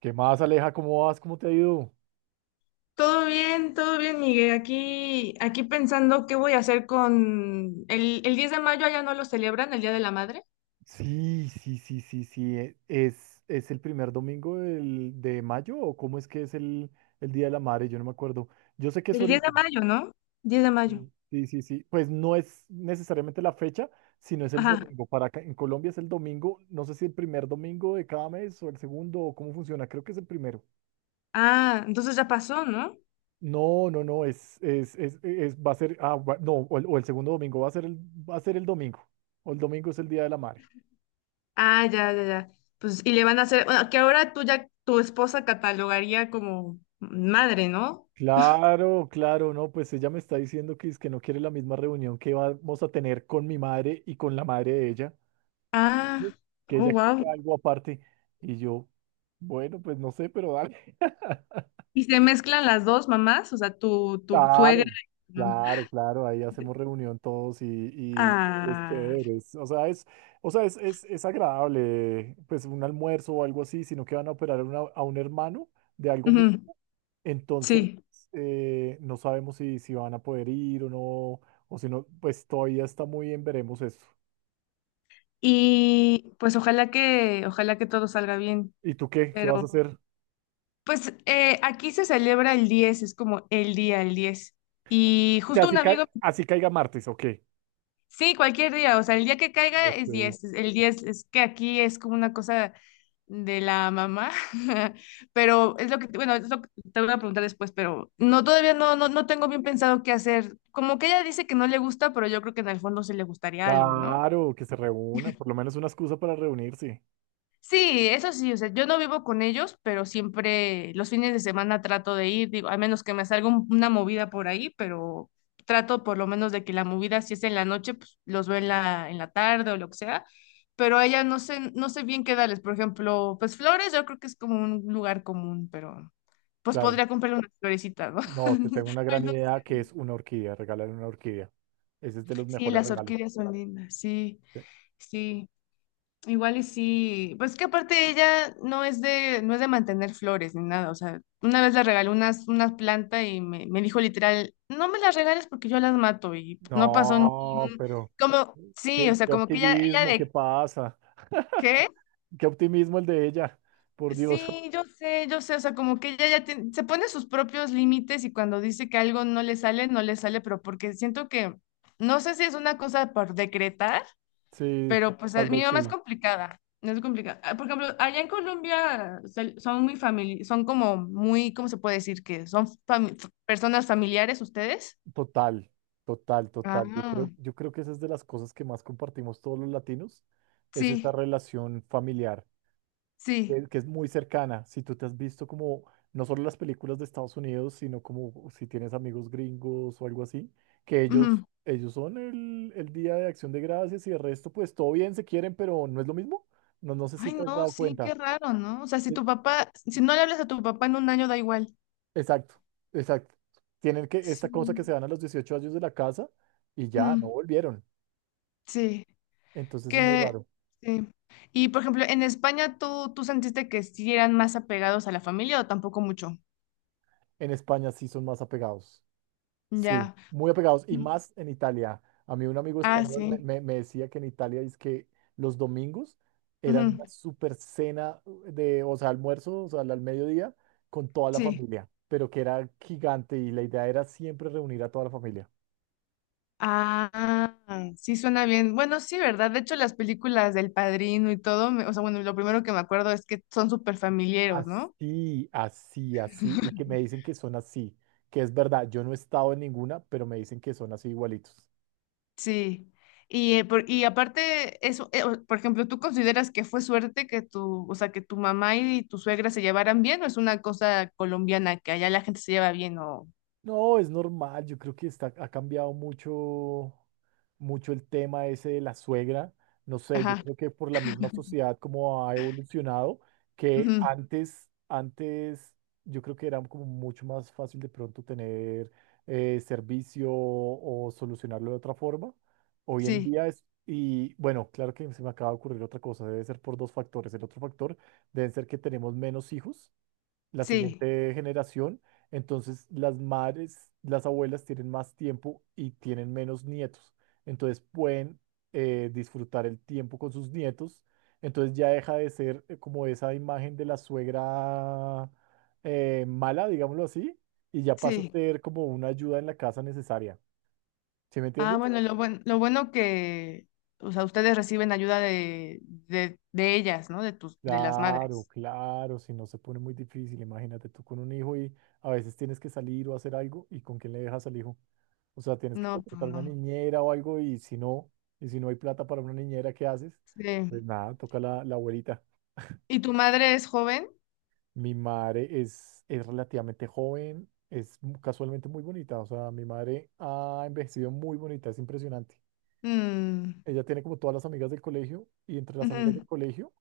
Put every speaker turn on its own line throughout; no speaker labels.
¿Qué más, Aleja? ¿Cómo vas? ¿Cómo te ha ido?
Todo bien, Miguel. Aquí pensando qué voy a hacer con el 10 de mayo, allá no lo celebran, el Día de la Madre.
Sí, sí, sí, sí, sí. ¿Es el primer de mayo o cómo es que es el Día de la Madre? Yo no me acuerdo. Yo sé que es
El 10
ahorita.
de mayo, ¿no? 10 de mayo.
Sí, sí, sí, sí, pues no es necesariamente la fecha, sino es el
Ajá.
domingo. Para acá, en Colombia es el domingo. No sé si el primer domingo de cada mes o el segundo o cómo funciona. Creo que es el primero.
Ah, entonces ya pasó, ¿no?
No, no, no. Va a ser. Ah, va- no, o el segundo domingo va a va a ser el domingo. O el domingo es el Día de la Madre.
Ah, ya, ya, ya. Pues, y le van a hacer, bueno, que ahora tú ya, tu esposa catalogaría como madre, ¿no?
Claro, claro, no, pues ella me está diciendo que es que no quiere la misma reunión que vamos a tener con mi madre y con la madre de ella,
Ah,
¿sí? Que
oh,
ella
wow.
quiere algo aparte. Y yo, bueno, pues no sé, pero dale.
Y se mezclan las dos mamás, o sea, tu suegra.
Claro, claro, claro, ahí hacemos reunión todos y es
Ah,
chévere. O sea, es, es agradable, pues un almuerzo o algo así, sino que van a operar a un hermano de algo.
ujú,
Entonces,
sí.
no sabemos si van a poder ir o no, o si no, pues todavía está muy bien, veremos eso.
Y pues ojalá que todo salga bien.
¿Y tú qué? ¿Qué vas
Pero
a hacer? O
pues aquí se celebra el 10 es como el día, el 10. Y
sea,
justo un amigo,
así caiga martes, ¿o qué?
sí, cualquier día, o sea, el día que caiga
Ok.
es 10 El 10 es que aquí es como una cosa de la mamá, pero es lo que, bueno, es lo que te voy a preguntar después, pero no, todavía no, no tengo bien pensado qué hacer. Como que ella dice que no le gusta, pero yo creo que en el fondo sí le gustaría algo, ¿no?
Claro, que se reúna, por lo menos una excusa para reunirse.
Sí, eso sí, o sea, yo no vivo con ellos, pero siempre los fines de semana trato de ir, digo, a menos que me salga una movida por ahí, pero trato por lo menos de que la movida, si es en la noche, pues los veo en la, tarde o lo que sea, pero a ella no sé bien qué darles, por ejemplo, pues flores, yo creo que es como un lugar común, pero pues
Claro.
podría comprarle unas florecitas, ¿no?
No, te tengo una
Ay,
gran
no,
idea que es una orquídea, regalar una orquídea. Ese es de los
sí,
mejores
las
regalos.
orquídeas son lindas, sí,
Sí.
sí. Igual y sí, pues que aparte ella no es de mantener flores ni nada, o sea, una vez le regalé unas plantas y me dijo literal, no me las regales porque yo las mato y no pasó ni no.
No,
un,
pero
Como, sí, o sea,
qué
como que ella
optimismo, qué
de
pasa.
qué,
Qué optimismo el de ella, por Dios.
sí, yo sé, o sea, como que ella ya se pone sus propios límites y cuando dice que algo no le sale, no le sale, pero porque siento que, no sé si es una cosa por decretar.
Sí,
Pero pues
tal
mi
vez
mamá es
sí.
complicada, no es complicada. Ah, por ejemplo, allá en Colombia son muy famili son como muy, ¿cómo se puede decir que son personas familiares ustedes?
Total, total, total.
Ah,
Yo creo que esa es de las cosas que más compartimos todos los latinos, es esta
sí,
relación familiar.
sí.
Que es muy cercana. Si tú te has visto como no solo las películas de Estados Unidos, sino como si tienes amigos gringos o algo así, que
Ujú.
ellos son el Día de Acción de Gracias y el resto, pues todo bien, se quieren, pero no es lo mismo. No, no sé si
Ay,
te has
no,
dado
sí,
cuenta.
qué raro, ¿no? O sea, si
E-
tu papá, si no le hablas a tu papá en un año, da igual.
Exacto, exacto. Tienen que esta
Sí.
cosa que se dan a los 18 años de la casa y ya no
Mm,
volvieron.
sí.
Entonces es muy
Que,
raro.
sí. Y por ejemplo, en España, ¿tú sentiste que sí eran más apegados a la familia o tampoco mucho?
En España sí son más apegados. Sí,
Ya.
muy apegados y
Mm,
más en Italia. A mí un amigo
ah,
español
sí.
me decía que en Italia es que los domingos eran
Ujú.
una super cena de, o sea, almuerzo, o sea, al al mediodía con toda la
Sí.
familia, pero que era gigante y la idea era siempre reunir a toda la familia.
Ah, sí suena bien. Bueno, sí, ¿verdad? De hecho, las películas del Padrino y todo, o sea, bueno, lo primero que me acuerdo es que son súper familiares, ¿no?
Así, así, así, y que me dicen que son así, que es verdad, yo no he estado en ninguna, pero me dicen que son así igualitos.
Sí. Y aparte, eso, por ejemplo, ¿tú consideras que fue suerte que tu, o sea, que tu mamá y tu suegra se llevaran bien o es una cosa colombiana que allá la gente se lleva bien o...
No, es normal, yo creo que está, ha cambiado mucho, mucho el tema ese de la suegra. No sé, yo
Ajá.
creo que por la misma sociedad como ha evolucionado, que
Ujú,
antes yo creo que era como mucho más fácil de pronto tener servicio o solucionarlo de otra forma. Hoy en
sí,
día es, y bueno, claro que se me acaba de ocurrir otra cosa, debe ser por dos factores. El otro factor debe ser que tenemos menos hijos la
sí,
siguiente generación. Entonces, las madres, las abuelas tienen más tiempo y tienen menos nietos. Entonces, pueden disfrutar el tiempo con sus nietos. Entonces, ya deja de ser como esa imagen de la suegra mala, digámoslo así, y ya pasa a
sí.
ser como una ayuda en la casa necesaria. ¿Sí me
Ah,
entiendes?
bueno, lo bueno que, o sea, ustedes reciben ayuda de ellas, ¿no? De tus, de las
Claro,
madres.
claro, si no se pone muy difícil, imagínate tú con un hijo y a veces tienes que salir o hacer algo y con quién le dejas al hijo. O sea, tienes que
No, pues
contratar una
no.
niñera o algo y si no hay plata para una niñera, ¿qué haces?
Sí.
Pues nada, toca la abuelita.
¿Y tu madre es joven?
Mi madre es relativamente joven, casualmente muy bonita, o sea, mi madre ha envejecido muy bonita, es impresionante.
Mm,
Ella tiene como todas las amigas del colegio y entre las amigas
ujú,
del colegio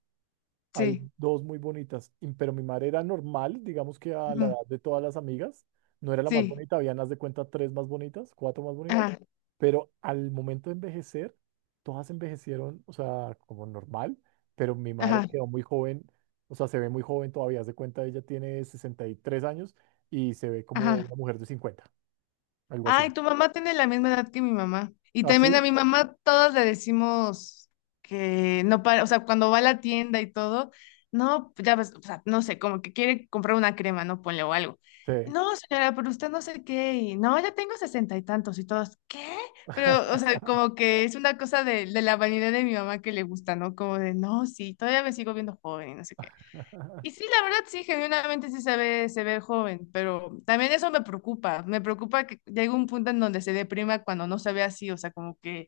hay
sí.
dos muy bonitas, pero mi madre era normal, digamos que a la edad
Ujú,
de todas las amigas, no era la más
sí.
bonita, habían, haz de cuenta, tres más bonitas, cuatro más bonitas,
Ajá.
pero al momento de envejecer, todas envejecieron, o sea, como normal, pero mi madre
Ajá.
quedó muy joven, o sea, se ve muy joven todavía, haz de cuenta, ella tiene 63 años y se ve como
Ajá.
una mujer de 50, algo así.
Ay, tu mamá tiene la misma edad que mi mamá. Y también a
¿Así?
mi mamá todos le decimos que no para, o sea, cuando va a la tienda y todo, no, ya ves, o sea, no sé, como que quiere comprar una crema, no ponle o algo.
Sí.
No, señora, pero usted no sé qué, y no, ya tengo sesenta y tantos y todos, ¿qué? Pero, o sea, como que es una cosa de la vanidad de mi mamá que le gusta, ¿no? Como de, no, sí, todavía me sigo viendo joven y no sé qué. Y sí, la verdad, sí, genuinamente sí se ve joven, pero también eso me preocupa. Me preocupa que llegue un punto en donde se deprima cuando no se ve así. O sea, como que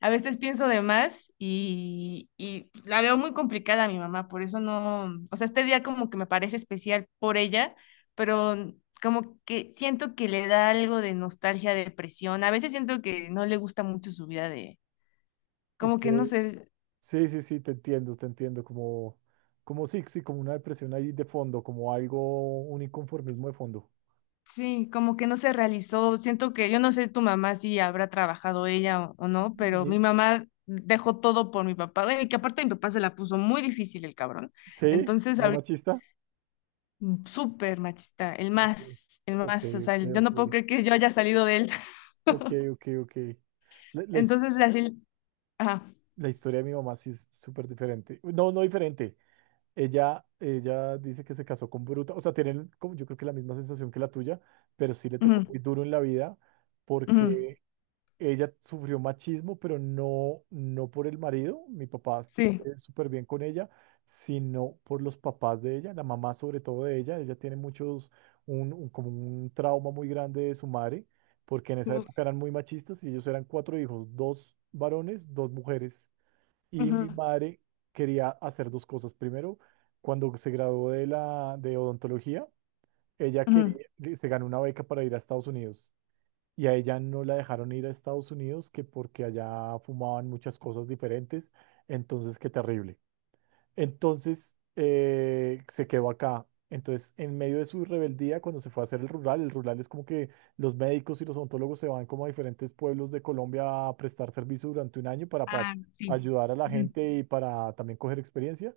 a veces pienso de más y la veo muy complicada a mi mamá. Por eso no, o sea, este día como que me parece especial por ella, pero como que siento que le da algo de nostalgia, depresión. A veces siento que no le gusta mucho su vida de,
Ok.
como que no sé,
Sí, sí, sí, te entiendo, como, como sí, sí, como una depresión ahí de fondo, como algo, un inconformismo de fondo.
sí, como que no se realizó. Siento que yo no sé tu mamá si habrá trabajado ella o no, pero
Y-
mi mamá dejó todo por mi papá. Bueno, y que aparte mi papá se la puso muy difícil el cabrón.
Sí,
Entonces,
muy
ahorita,
machista.
mm, súper machista,
Ok,
el
ok,
más, o sea, yo
ok,
no puedo creer que yo haya salido de él.
ok, ok, ok, ok. La, la his-
Entonces, así, ajá,
la historia de mi mamá sí es súper diferente. No, no diferente. Ella dice que se casó con Bruta, o sea, tienen como yo creo que la misma sensación que la tuya, pero sí le tocó
ujú,
muy duro en la vida
ujú,
porque ella sufrió machismo, pero no, no por el marido. Mi papá
sí,
fue súper bien con ella, sino por los papás de ella, la mamá sobre todo de ella. Ella tiene muchos, como un trauma muy grande de su madre, porque en esa época
uf,
eran muy machistas y ellos eran cuatro hijos, dos varones, dos mujeres. Y mi
ujú,
madre quería hacer dos cosas. Primero, cuando se graduó de la de odontología, ella
ujú,
quería, se ganó una beca para ir a Estados Unidos y a ella no la dejaron ir a Estados Unidos, que porque allá fumaban muchas cosas diferentes, entonces qué terrible. Entonces se quedó acá. Entonces, en medio de su rebeldía, cuando se fue a hacer el rural es como que los médicos y los odontólogos se van como a diferentes pueblos de Colombia a prestar servicio durante un año para
ah, sí,
ayudar a la
ujú,
gente y para también coger experiencia.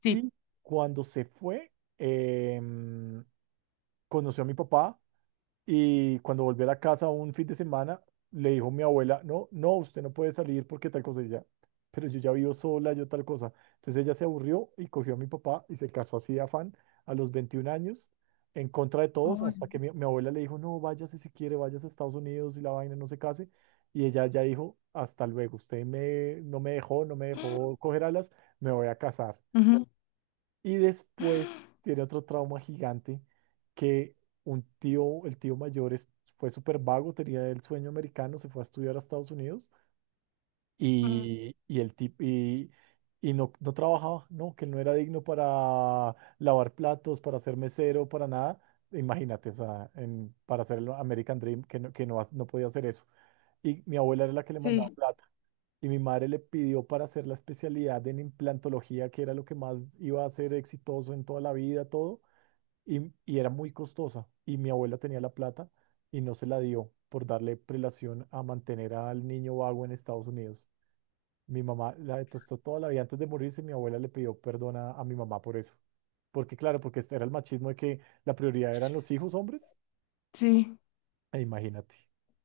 sí,
Y cuando se fue, em, conoció a mi papá y cuando volvió a la casa un fin de semana, le dijo mi abuela, no, no, usted no puede salir porque tal cosa y ya. Pero yo ya vivo sola, yo tal cosa. Entonces ella se aburrió y cogió a mi papá y se casó así de afán a los 21 años, en contra de todos,
ay,
hasta que mi abuela le dijo, no, váyase si quiere, váyase a Estados Unidos y la vaina no se case. Y ella ya dijo, hasta luego, usted me, no me dejó, no me dejó coger alas, me voy a casar.
ujú,
Y después tiene otro trauma gigante que un tío, el tío mayor es- fue súper vago, tenía el sueño americano, se fue a estudiar a Estados Unidos
ujú,
y, y el tipo y, y no, no trabajaba, no, que él no era digno para lavar platos, para ser mesero, para nada. Imagínate, o sea, para hacer el American Dream, que no, no podía hacer eso. Y mi abuela era la que le mandaba
sí,
plata y mi madre le pidió para hacer la especialidad en implantología, que era lo que más iba a ser exitoso en toda la vida, todo, y era muy costosa. Y mi abuela tenía la plata y no se la dio por darle prelación a mantener al niño vago en Estados Unidos. Mi mamá la detestó toda la vida antes de morirse. Mi abuela le pidió perdón a mi mamá por eso. Porque claro, porque este era el machismo de que la prioridad eran los hijos hombres.
sí.
E imagínate,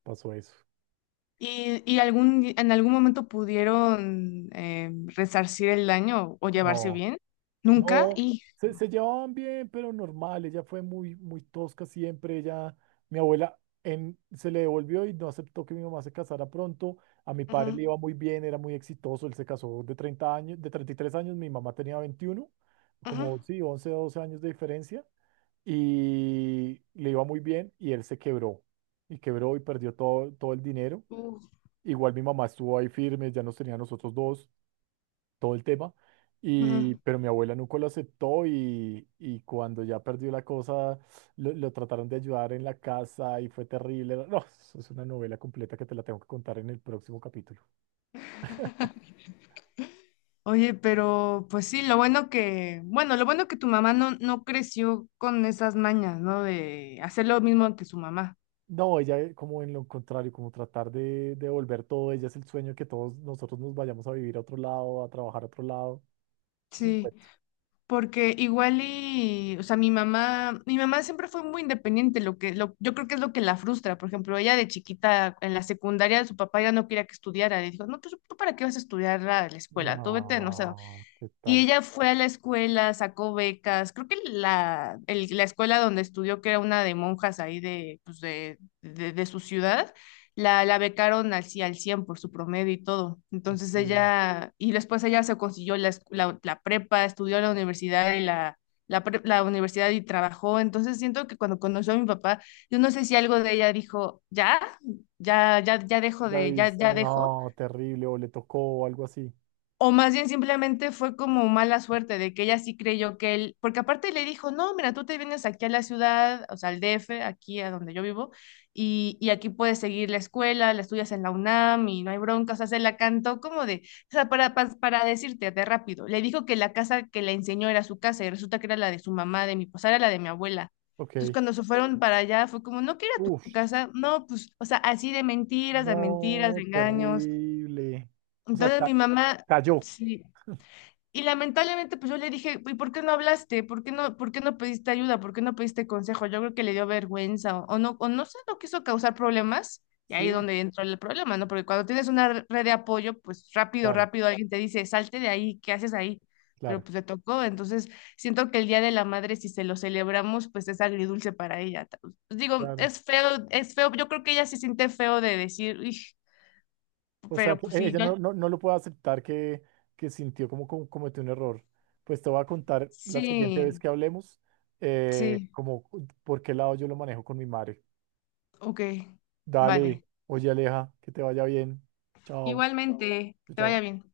pasó eso.
¿Y algún, en algún momento pudieron resarcir el daño o llevarse
No.
bien? Nunca.
No,
Y,
se se llevaban bien, pero normal. Ella fue muy, muy tosca siempre. Ella, mi abuela, se le devolvió y no aceptó que mi mamá se casara pronto. A mi padre
ujú,
le iba muy bien, era muy exitoso. Él se casó de 30 años, de 33 años. Mi mamá tenía 21,
ujú,
como sí, 11, 12 años de diferencia. Y le iba muy bien y él se quebró. Y quebró y perdió todo, todo el dinero.
uf.
Igual mi mamá estuvo ahí firme, ya nos tenía a nosotros dos todo el tema.
Ujú.
Y, pero mi abuela nunca lo aceptó y cuando ya perdió la cosa, lo trataron de ayudar en la casa y fue terrible. No, eso es una novela completa que te la tengo que contar en el próximo capítulo.
Oye, pero pues sí, lo bueno que, bueno, lo bueno que tu mamá no creció con esas mañas, ¿no? De hacer lo mismo que su mamá.
No, ella como en lo contrario, como tratar de devolver todo, ella es el sueño que todos nosotros nos vayamos a vivir a otro lado, a trabajar a otro lado. Es un
Sí.
cuento.
Porque igual y, o sea, mi mamá siempre fue muy independiente, yo creo que es lo que la frustra. Por ejemplo, ella de chiquita en la secundaria, su papá ya no quería que estudiara, le dijo, no, pues tú para qué vas a estudiar la escuela, tú vete, no sé, a,
No, ¿qué
y
tal?
ella fue a la escuela, sacó becas, creo que la escuela donde estudió, que era una de monjas ahí pues de su ciudad, la becaron al 100 por su promedio y todo. Entonces
Ok.
ella, y después ella se consiguió la prepa, estudió en la universidad y la, la universidad y trabajó. Entonces siento que cuando conoció a mi papá, yo no sé si algo de ella dijo, ya, ya, ya, ya dejo
Ya
de, ya,
dice,
ya dejo.
no, terrible, o le tocó o algo así.
O más bien simplemente fue como mala suerte de que ella sí creyó que él, porque aparte le dijo, no, mira, tú te vienes aquí a la ciudad, o sea, al DF, aquí a donde yo vivo, y aquí puedes seguir la escuela, la estudias en la UNAM y no hay bronca, o sea, se la cantó como de, o sea, para, decirte de rápido, le dijo que la casa que le enseñó era su casa y resulta que era la de su mamá, de mi, o sea, era la de mi abuela. Entonces
Ok.
cuando se fueron para allá fue como, no, que era
Uf.
tu casa, no, pues, o sea, así de mentiras, de mentiras, de
No,
engaños.
terrible. O sea,
Entonces mi mamá...
cayó.
Sí, y lamentablemente, pues yo le dije, ¿y por qué no hablaste? ¿Por qué no pediste ayuda? ¿Por qué no pediste consejo? Yo creo que le dio vergüenza o no, o no sé, no quiso causar problemas. Y
Sí,
ahí es donde entró el problema, ¿no? Porque cuando tienes una red de apoyo, pues rápido,
claro,
rápido alguien te dice, salte de ahí, ¿qué haces ahí? Pero
claro,
pues le tocó. Entonces, siento que el Día de la Madre, si se lo celebramos, pues es agridulce para ella. Pues, digo,
claro.
es feo, es feo. Yo creo que ella se siente feo de decir, "Ij",
O sea,
pero
que
pues sí,
ella
yo...
no lo puede aceptar que, sintió como, como cometió un error. Pues te voy a contar la siguiente vez
Sí,
que hablemos,
sí,
como por qué lado yo lo manejo con mi madre.
ok,
Dale,
vale.
oye Aleja, que te vaya bien. Chao,
Igualmente, que te vaya
chao.
bien.